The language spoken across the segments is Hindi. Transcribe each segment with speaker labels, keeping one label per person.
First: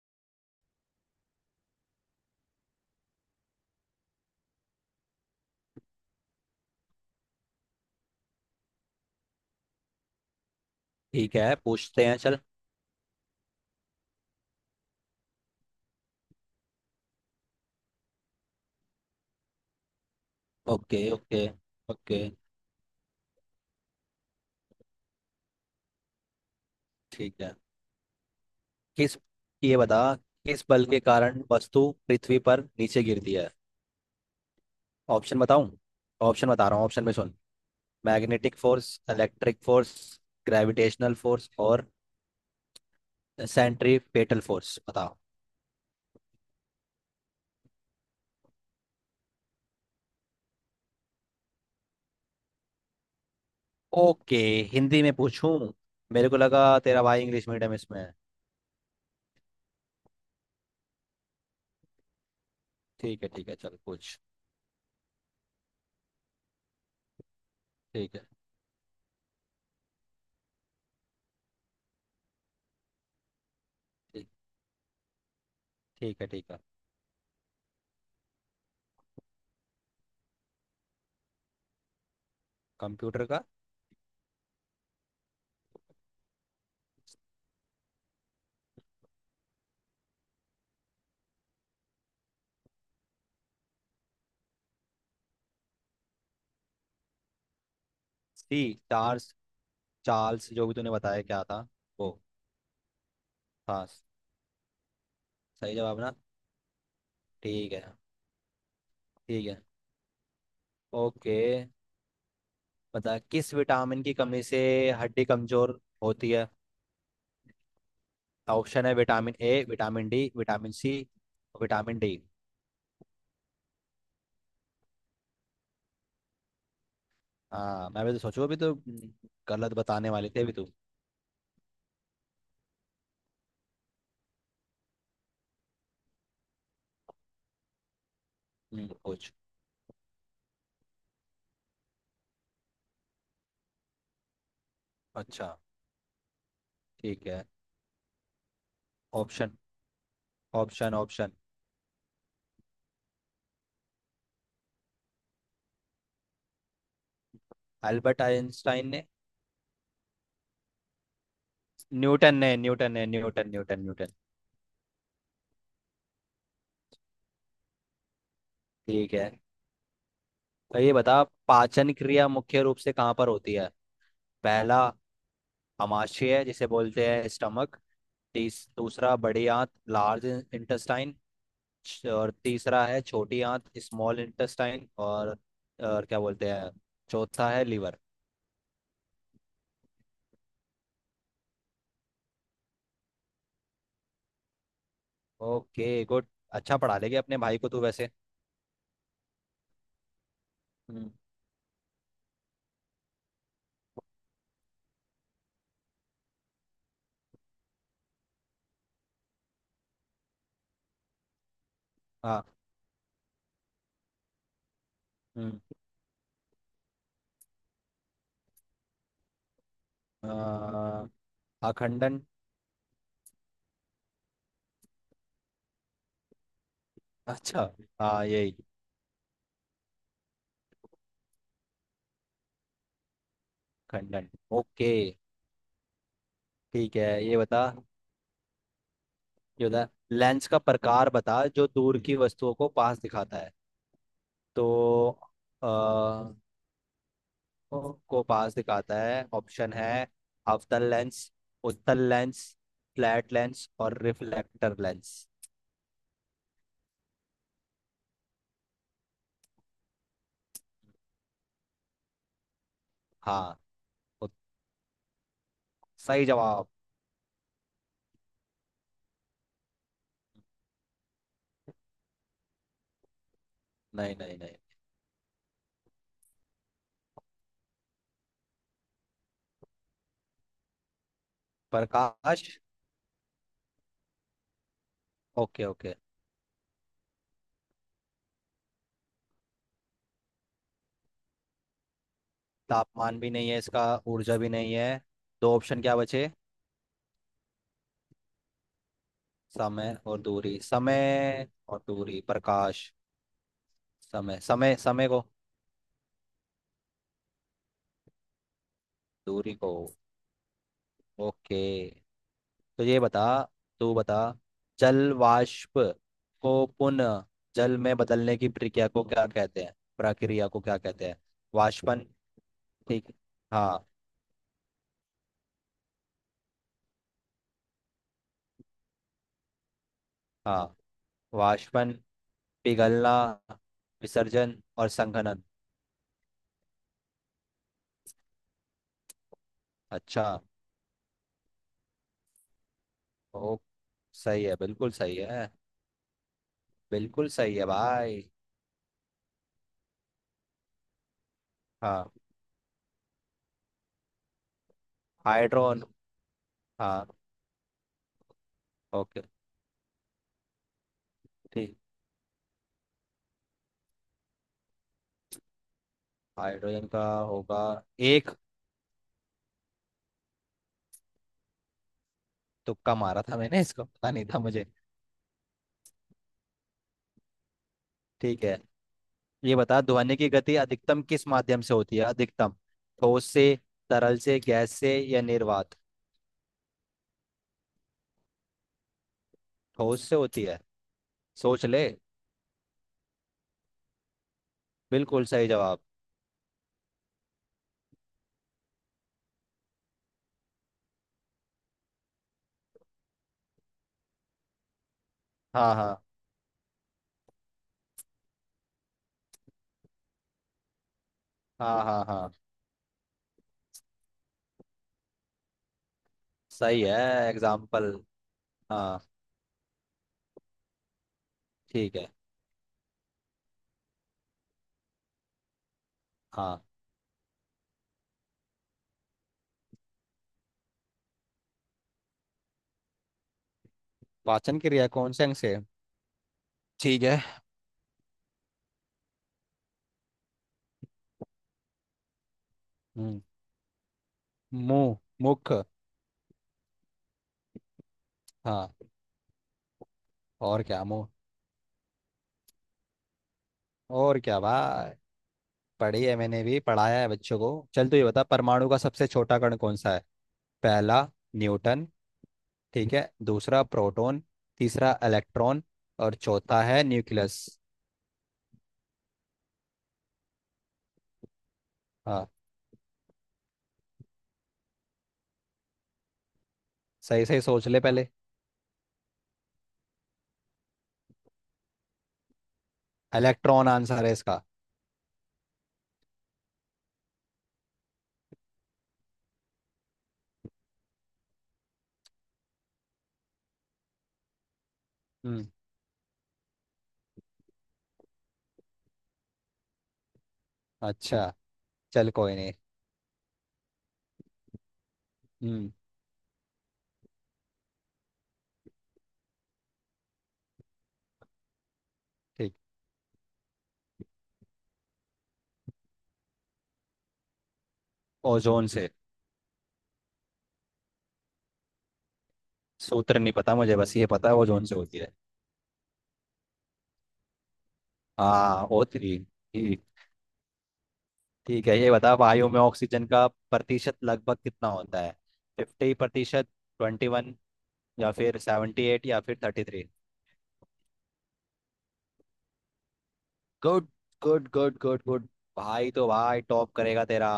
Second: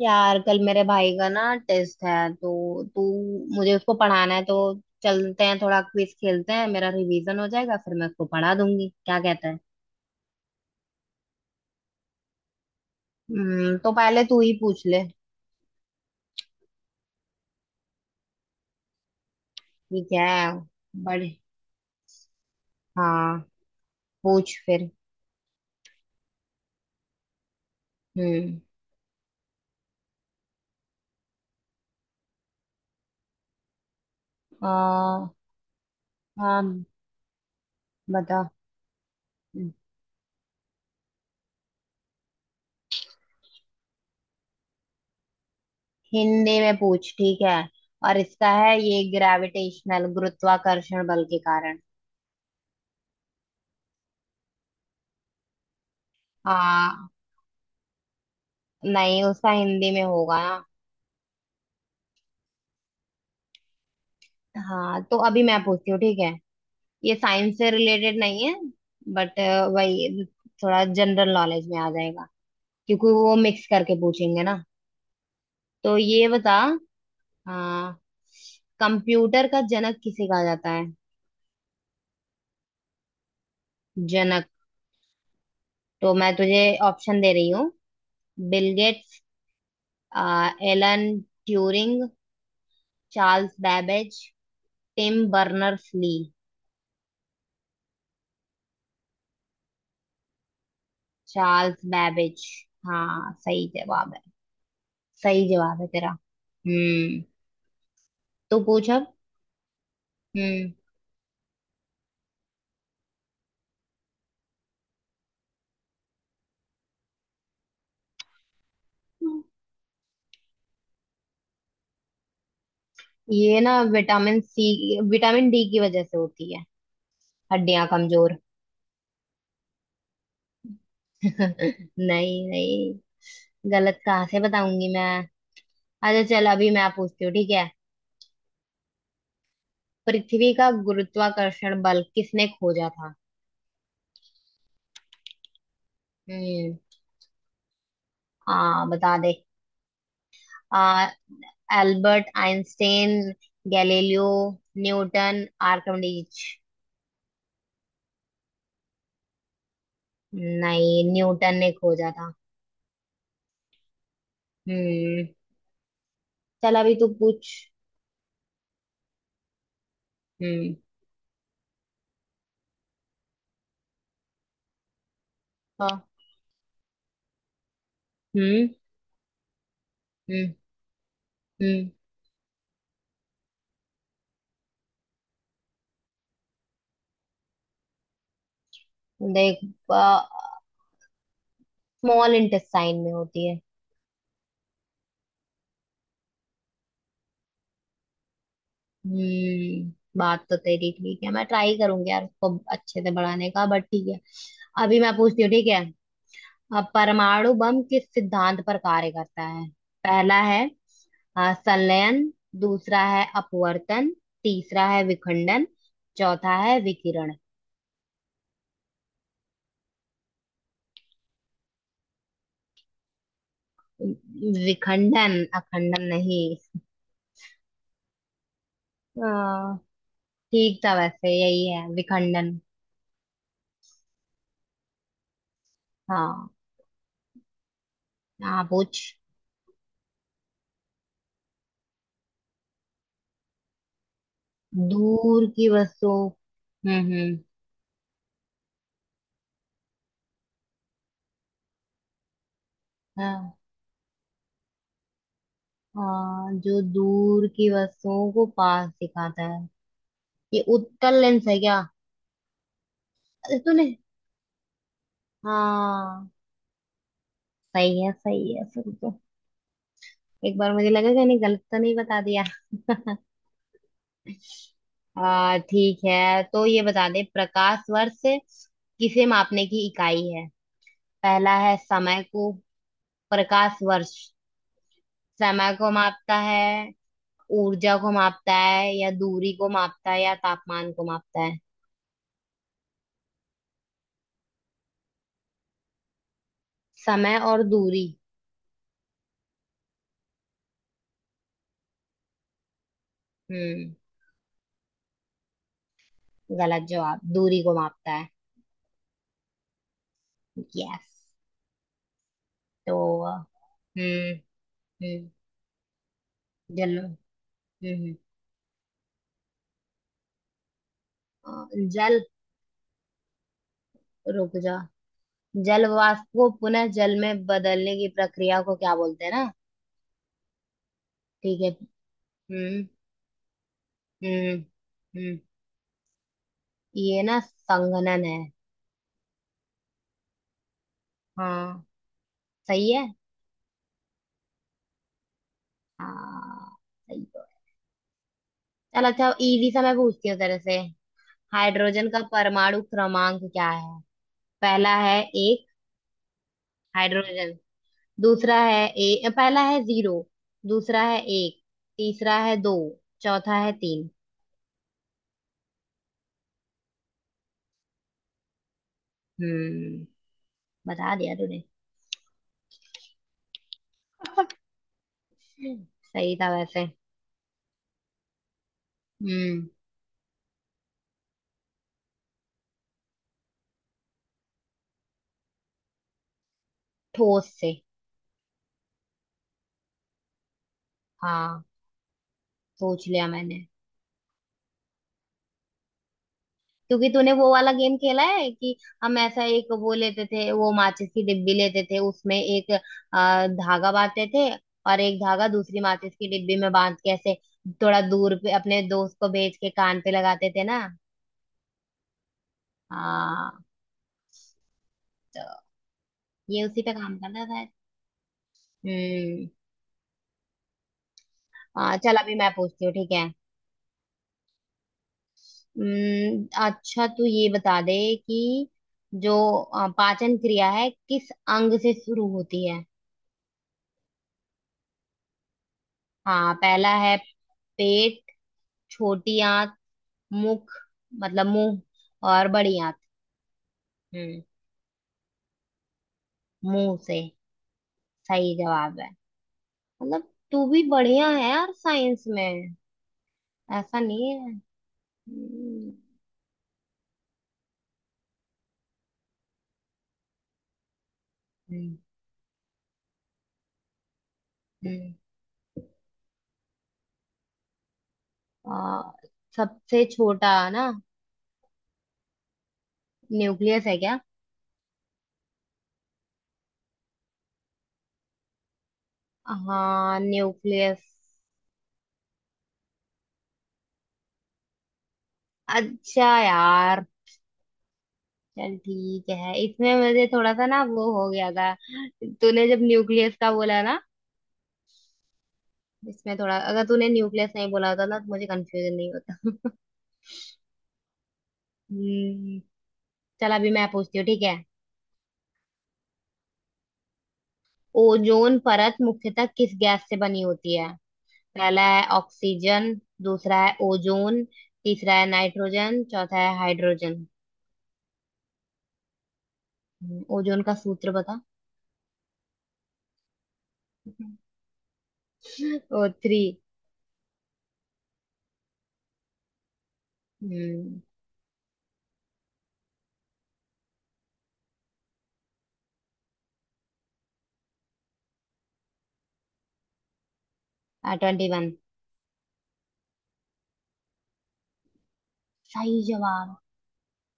Speaker 1: यार कल मेरे भाई का ना टेस्ट है तो तू मुझे उसको पढ़ाना है तो चलते हैं थोड़ा क्विज खेलते हैं। मेरा रिवीजन हो जाएगा फिर मैं उसको पढ़ा दूंगी। क्या कहता है।
Speaker 2: ठीक है, पूछते हैं। चल।
Speaker 1: तो पहले तू ही पूछ ले। ठीक है।
Speaker 2: ओके,
Speaker 1: बड़े।
Speaker 2: Okay, okay.
Speaker 1: हाँ पूछ फिर।
Speaker 2: ठीक है।
Speaker 1: हम्म।
Speaker 2: किस ये बता, किस बल के कारण वस्तु पृथ्वी पर नीचे गिरती है?
Speaker 1: आ,
Speaker 2: ऑप्शन बताऊं? ऑप्शन बता रहा
Speaker 1: हाँ
Speaker 2: हूँ, ऑप्शन में सुन।
Speaker 1: बता।
Speaker 2: Magnetic force, electric force, gravitational force और सेंट्रीपेटल फोर्स। बताओ।
Speaker 1: हिंदी में पूछ ठीक है। और इसका है ये ग्रेविटेशनल गुरुत्वाकर्षण बल के कारण।
Speaker 2: ओके। हिंदी में पूछूं? मेरे को लगा तेरा
Speaker 1: हाँ।
Speaker 2: भाई इंग्लिश मीडियम इसमें है।
Speaker 1: नहीं उसका हिंदी में होगा ना।
Speaker 2: ठीक है, ठीक है, चल पूछ।
Speaker 1: हाँ तो अभी मैं पूछती हूँ ठीक है। ये साइंस से
Speaker 2: ठीक
Speaker 1: रिलेटेड
Speaker 2: है
Speaker 1: नहीं है, बट वही थोड़ा जनरल नॉलेज में आ जाएगा क्योंकि वो मिक्स करके
Speaker 2: ठीक
Speaker 1: पूछेंगे ना। तो
Speaker 2: ठीक है,
Speaker 1: ये
Speaker 2: ठीक
Speaker 1: बता।
Speaker 2: है।
Speaker 1: हाँ कंप्यूटर का जनक किसे कहा जाता है।
Speaker 2: कंप्यूटर का...
Speaker 1: जनक। तो मैं तुझे ऑप्शन दे रही हूँ। Bill Gates, Alan Turing, Charles Babbage, Tim Berners Lee.
Speaker 2: सी। चार। चार्ल्स, जो भी तूने बताया, क्या था?
Speaker 1: चार्ल्स
Speaker 2: वो
Speaker 1: बैबेज। हाँ सही
Speaker 2: था?
Speaker 1: जवाब है। सही
Speaker 2: सही
Speaker 1: जवाब है
Speaker 2: जवाब
Speaker 1: तेरा।
Speaker 2: ना?
Speaker 1: हम्म।
Speaker 2: ठीक है।
Speaker 1: तू पूछ अब।
Speaker 2: ठीक है।
Speaker 1: हम्म।
Speaker 2: ओके, बता। किस विटामिन की कमी से हड्डी कमजोर होती है? ऑप्शन है vitamin A, vitamin D, vitamin C, vitamin D.
Speaker 1: ये ना विटामिन सी विटामिन डी की वजह से होती है, हड्डियां
Speaker 2: हाँ, मैं भी तो
Speaker 1: कमजोर।
Speaker 2: सोचूं अभी तो। गलत बताने वाले थे अभी तो।
Speaker 1: नहीं नहीं, गलत कहाँ से बताऊंगी मैं। अच्छा चल अभी मैं पूछती हूँ ठीक है।
Speaker 2: कुछ
Speaker 1: पृथ्वी का गुरुत्वाकर्षण बल किसने खोजा था।
Speaker 2: अच्छा।
Speaker 1: हम्म।
Speaker 2: ठीक है।
Speaker 1: आ बता दे।
Speaker 2: ऑप्शन, ऑप्शन,
Speaker 1: आ
Speaker 2: option.
Speaker 1: Albert Einstein, Galileo, Newton, Archimedes.
Speaker 2: Albert Einstein ने?
Speaker 1: नहीं न्यूटन ने खोजा था।
Speaker 2: न्यूटन ने, न्यूटन ने, न्यूटन, न्यूटन, न्यूटन।
Speaker 1: हम्म। चल अभी तू पूछ।
Speaker 2: ठीक है।
Speaker 1: हम्म।
Speaker 2: तो ये बता, पाचन क्रिया मुख्य रूप से कहाँ पर होती है? पहला,
Speaker 1: हाँ।
Speaker 2: आमाशय है, जिसे बोलते हैं स्टमक। तीस—
Speaker 1: हम्म।
Speaker 2: दूसरा, बड़ी आंत, लार्ज
Speaker 1: हम्म।
Speaker 2: इंटेस्टाइन।
Speaker 1: हम्म।
Speaker 2: और तीसरा है छोटी आंत, स्मॉल इंटेस्टाइन। और क्या बोलते हैं... चौथा है लीवर।
Speaker 1: देख स्मॉल इंटेस्टाइन में होती है।
Speaker 2: Okay, good. अच्छा, पढ़ा लेंगे अपने भाई को तू वैसे।
Speaker 1: हम्म। बात तो तेरी
Speaker 2: हम्म,
Speaker 1: ठीक है, मैं ट्राई करूंगी यार उसको अच्छे से बढ़ाने का, बट ठीक है। अभी मैं पूछती हूँ ठीक है। अब परमाणु बम किस सिद्धांत पर कार्य करता है। पहला है संलयन,
Speaker 2: हाँ।
Speaker 1: दूसरा है अपवर्तन, तीसरा है
Speaker 2: हम्म,
Speaker 1: विखंडन, चौथा है विकिरण।
Speaker 2: आ, अखंडन।
Speaker 1: विखंडन, अखंडन नहीं।
Speaker 2: अच्छा, हाँ यही।
Speaker 1: हाँ, ठीक था वैसे, यही है विखंडन।
Speaker 2: खंडन। ओके,
Speaker 1: हाँ।
Speaker 2: ठीक है। ये बता
Speaker 1: हाँ पूछ।
Speaker 2: ये बता लेंस का प्रकार बता जो दूर की वस्तुओं को पास दिखाता है। तो...
Speaker 1: दूर की वस्तुओं। हम्म।
Speaker 2: को पास दिखाता है। ऑप्शन है अवतल लेंस, उत्तल लेंस, फ्लैट
Speaker 1: हाँ,
Speaker 2: लेंस और रिफ्लेक्टर लेंस।
Speaker 1: हाँ, जो दूर की वस्तुओं को पास दिखाता है, ये उत्तल लेंस है क्या। अरे
Speaker 2: हाँ।
Speaker 1: तूने।
Speaker 2: उत- सही
Speaker 1: हाँ
Speaker 2: जवाब।
Speaker 1: सही है सही है, सुन तो। एक बार मुझे लगा कि नहीं, गलत तो नहीं बता दिया।
Speaker 2: नहीं, नहीं, नहीं।
Speaker 1: आ ठीक है तो ये बता दे। प्रकाश वर्ष किसे मापने की इकाई है। पहला है समय
Speaker 2: प्रकाश।
Speaker 1: को, प्रकाश वर्ष
Speaker 2: ओके,
Speaker 1: समय को
Speaker 2: ओके।
Speaker 1: मापता है, ऊर्जा को मापता है, या दूरी को मापता है, या तापमान को मापता है।
Speaker 2: तापमान भी नहीं है इसका, ऊर्जा भी नहीं है। दो ऑप्शन क्या बचे?
Speaker 1: समय और दूरी।
Speaker 2: समय और दूरी। समय और दूरी। प्रकाश।
Speaker 1: हम्म।
Speaker 2: समय समय समय को।
Speaker 1: गलत जवाब, दूरी को मापता है।
Speaker 2: दूरी को।
Speaker 1: यस।
Speaker 2: ओके। तो ये बता।
Speaker 1: तो
Speaker 2: तू बता।
Speaker 1: हम्म।
Speaker 2: जल
Speaker 1: हम्म।
Speaker 2: वाष्प को
Speaker 1: जल।
Speaker 2: पुनः जल में
Speaker 1: हम्म।
Speaker 2: बदलने की प्रक्रिया को क्या कहते हैं, प्रक्रिया को क्या कहते हैं?
Speaker 1: अ,
Speaker 2: वाष्पन?
Speaker 1: जल।
Speaker 2: ठीक, हाँ।
Speaker 1: रुक जा। जल वाष्प को पुनः जल में बदलने की प्रक्रिया को क्या बोलते हैं ना।
Speaker 2: हाँ,
Speaker 1: ठीक है।
Speaker 2: वाष्पन,
Speaker 1: हम्म
Speaker 2: पिघलना,
Speaker 1: हम्म
Speaker 2: विसर्जन और
Speaker 1: हम्म।
Speaker 2: संघनन।
Speaker 1: ये ना संघनन है।
Speaker 2: अच्छा।
Speaker 1: हाँ सही है।
Speaker 2: ओ, सही है, बिल्कुल सही है।
Speaker 1: हाँ सही
Speaker 2: बिल्कुल
Speaker 1: तो
Speaker 2: सही
Speaker 1: है।
Speaker 2: है भाई।
Speaker 1: चल अच्छा, इजी सा मैं पूछती हूँ तेरे से।
Speaker 2: हाँ।
Speaker 1: हाइड्रोजन का परमाणु क्रमांक क्या है। पहला है एक।
Speaker 2: हाइड्रोन। हाँ।
Speaker 1: हाइड्रोजन। दूसरा है
Speaker 2: ओके,
Speaker 1: ए, पहला है जीरो, दूसरा है एक,
Speaker 2: ठीक।
Speaker 1: तीसरा है दो, चौथा है तीन।
Speaker 2: हाइड्रोजन का होगा... एक।
Speaker 1: हम्म। बता दिया तूने।
Speaker 2: तुक्का मारा था मैंने, इसको पता नहीं था मुझे।
Speaker 1: सही था वैसे।
Speaker 2: ठीक है। ये
Speaker 1: हम्म।
Speaker 2: बता, ध्वनि की गति अधिकतम किस माध्यम से होती है? अधिकतम ठोस से, तरल से, गैस से या निर्वात?
Speaker 1: ठोस से।
Speaker 2: ठोस से होती है।
Speaker 1: हाँ।
Speaker 2: सोच ले।
Speaker 1: सोच लिया मैंने।
Speaker 2: बिल्कुल सही जवाब।
Speaker 1: क्योंकि तूने वो वाला गेम खेला है कि हम ऐसा एक वो लेते थे, वो माचिस की डिब्बी लेते थे, उसमें एक धागा बांधते थे, और एक धागा
Speaker 2: हाँ,
Speaker 1: दूसरी
Speaker 2: हाँ,
Speaker 1: माचिस की डिब्बी में बांध के ऐसे थोड़ा दूर पे अपने दोस्त को भेज के कान पे लगाते थे ना।
Speaker 2: हाँ, हाँ, हाँ।
Speaker 1: हाँ। तो ये उसी
Speaker 2: सही
Speaker 1: पे
Speaker 2: है।
Speaker 1: काम करता था।
Speaker 2: एग्जाम्पल। हाँ।
Speaker 1: हम्म। हाँ
Speaker 2: ठीक है।
Speaker 1: चल अभी मैं पूछती हूँ ठीक है।
Speaker 2: हाँ।
Speaker 1: अच्छा, तू ये बता दे कि जो पाचन क्रिया है किस अंग से शुरू होती है।
Speaker 2: पाचन क्रिया कौन से अंग से है?
Speaker 1: हाँ पहला
Speaker 2: ठीक
Speaker 1: है
Speaker 2: है।
Speaker 1: पेट, छोटी आंत, मुख मतलब मुंह, और बड़ी आंत।
Speaker 2: हम्म,
Speaker 1: हम्म।
Speaker 2: मुंह, मुख।
Speaker 1: मुंह से, सही
Speaker 2: हाँ,
Speaker 1: जवाब है। मतलब।
Speaker 2: और
Speaker 1: तू भी
Speaker 2: क्या? मुंह।
Speaker 1: बढ़िया है यार साइंस में, ऐसा
Speaker 2: और
Speaker 1: नहीं
Speaker 2: क्या
Speaker 1: है।
Speaker 2: भाई,
Speaker 1: हम्म।
Speaker 2: पढ़ी है, मैंने भी पढ़ाया है बच्चों को। चल, तू ये बता, परमाणु का सबसे छोटा कण कौन सा है? पहला, न्यूटन।
Speaker 1: हम्म।
Speaker 2: ठीक है। दूसरा, प्रोटॉन। तीसरा,
Speaker 1: हम्म।
Speaker 2: इलेक्ट्रॉन। और चौथा है न्यूक्लियस।
Speaker 1: आ, सबसे छोटा ना।
Speaker 2: हाँ।
Speaker 1: न्यूक्लियस है क्या।
Speaker 2: सही सही सोच ले पहले।
Speaker 1: हाँ न्यूक्लियस।
Speaker 2: इलेक्ट्रॉन आंसर है इसका।
Speaker 1: अच्छा यार, चल ठीक है, इसमें मुझे थोड़ा सा ना वो हो गया था। तूने जब न्यूक्लियस का बोला ना,
Speaker 2: हम्म।
Speaker 1: इसमें थोड़ा, अगर तूने न्यूक्लियस नहीं बोला होता ना तो मुझे कंफ्यूजन नहीं होता।
Speaker 2: अच्छा, चल, कोई नहीं।
Speaker 1: हम्म। चल अभी मैं पूछती हूँ ठीक है।
Speaker 2: हम्म।
Speaker 1: ओजोन परत मुख्यतः किस गैस से बनी होती है। पहला है
Speaker 2: ठीक।
Speaker 1: ऑक्सीजन, दूसरा है ओजोन, तीसरा है नाइट्रोजन, चौथा है हाइड्रोजन।
Speaker 2: ओजोन से।
Speaker 1: ओजोन का सूत्र बता।
Speaker 2: सूत्र नहीं पता मुझे, बस ये पता है ओजोन से होती है।
Speaker 1: O3।
Speaker 2: हाँ, O3। ठीक।
Speaker 1: हम्म।
Speaker 2: ठीक है, ये बता, वायु में ऑक्सीजन का प्रतिशत लगभग कितना होता है? 50%, 21, या फिर 78, या फिर 33?
Speaker 1: 21।
Speaker 2: Good. Good, good, good, good. भाई
Speaker 1: सही
Speaker 2: तो भाई,
Speaker 1: जवाब।
Speaker 2: टॉप करेगा तेरा।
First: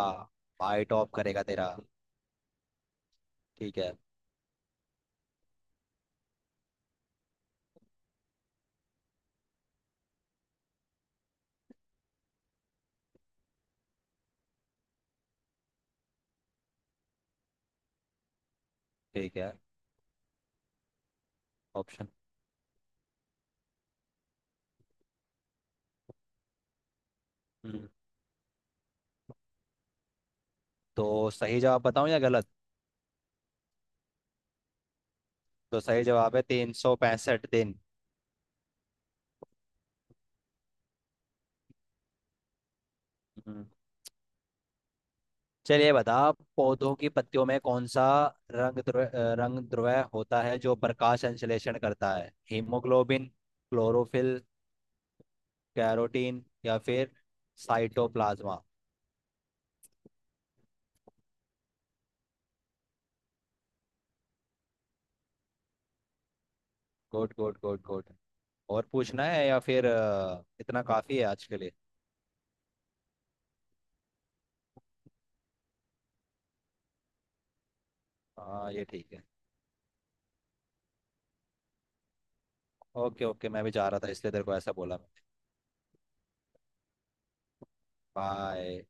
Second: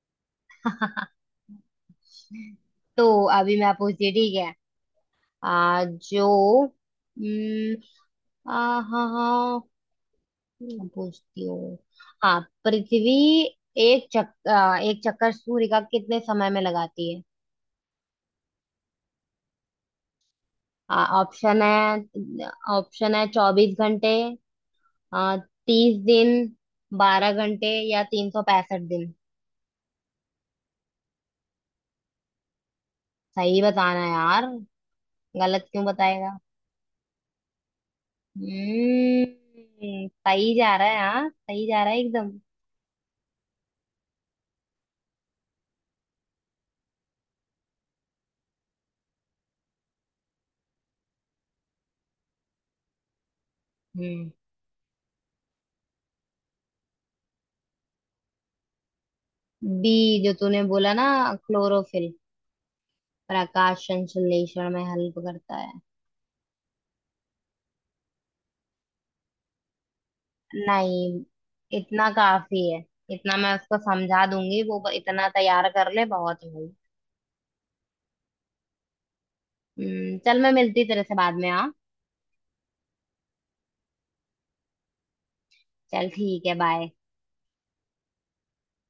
Speaker 2: भाई टॉप करेगा तेरा।
Speaker 1: तो अभी मैं
Speaker 2: ठीक है।
Speaker 1: पूछती हूँ ठीक है। आ, जो हम्म, हाँ हाँ मैं पूछती हूँ। हाँ पृथ्वी एक चक्कर सूर्य का कितने समय में लगाती है।
Speaker 2: ठीक है।
Speaker 1: Option
Speaker 2: option.
Speaker 1: है। ऑप्शन है 24 घंटे, 30 दिन, 12 घंटे,
Speaker 2: हम्म,
Speaker 1: या 365 दिन।
Speaker 2: तो सही जवाब बताऊं या गलत?
Speaker 1: सही बताना यार, गलत
Speaker 2: तो
Speaker 1: क्यों
Speaker 2: सही
Speaker 1: बताएगा।
Speaker 2: जवाब है 365 दिन।
Speaker 1: सही जा रहा है, हाँ सही जा रहा है एकदम।
Speaker 2: हम्म। चलिए बता, पौधों की पत्तियों में कौन सा रंग द्रव्य, रंग द्रव्य होता है जो प्रकाश संश्लेषण करता है? हीमोग्लोबिन,
Speaker 1: हम्म।
Speaker 2: क्लोरोफिल, कैरोटीन या फिर साइटोप्लाज्मा?
Speaker 1: बी, जो तूने बोला ना क्लोरोफिल, प्रकाश संश्लेषण में हेल्प करता है।
Speaker 2: Good, good, good, good. और पूछना है या फिर इतना काफ़ी
Speaker 1: नहीं,
Speaker 2: है आज के लिए?
Speaker 1: इतना काफी है, इतना मैं उसको समझा दूंगी। वो इतना तैयार कर ले, बहुत है भाई।
Speaker 2: हाँ, ये ठीक है।
Speaker 1: चल मैं मिलती तेरे से बाद में हाँ।
Speaker 2: ओके, ओके, मैं भी जा रहा था इसलिए तेरे को ऐसा बोला।
Speaker 1: चल ठीक है, बाय।
Speaker 2: बाय।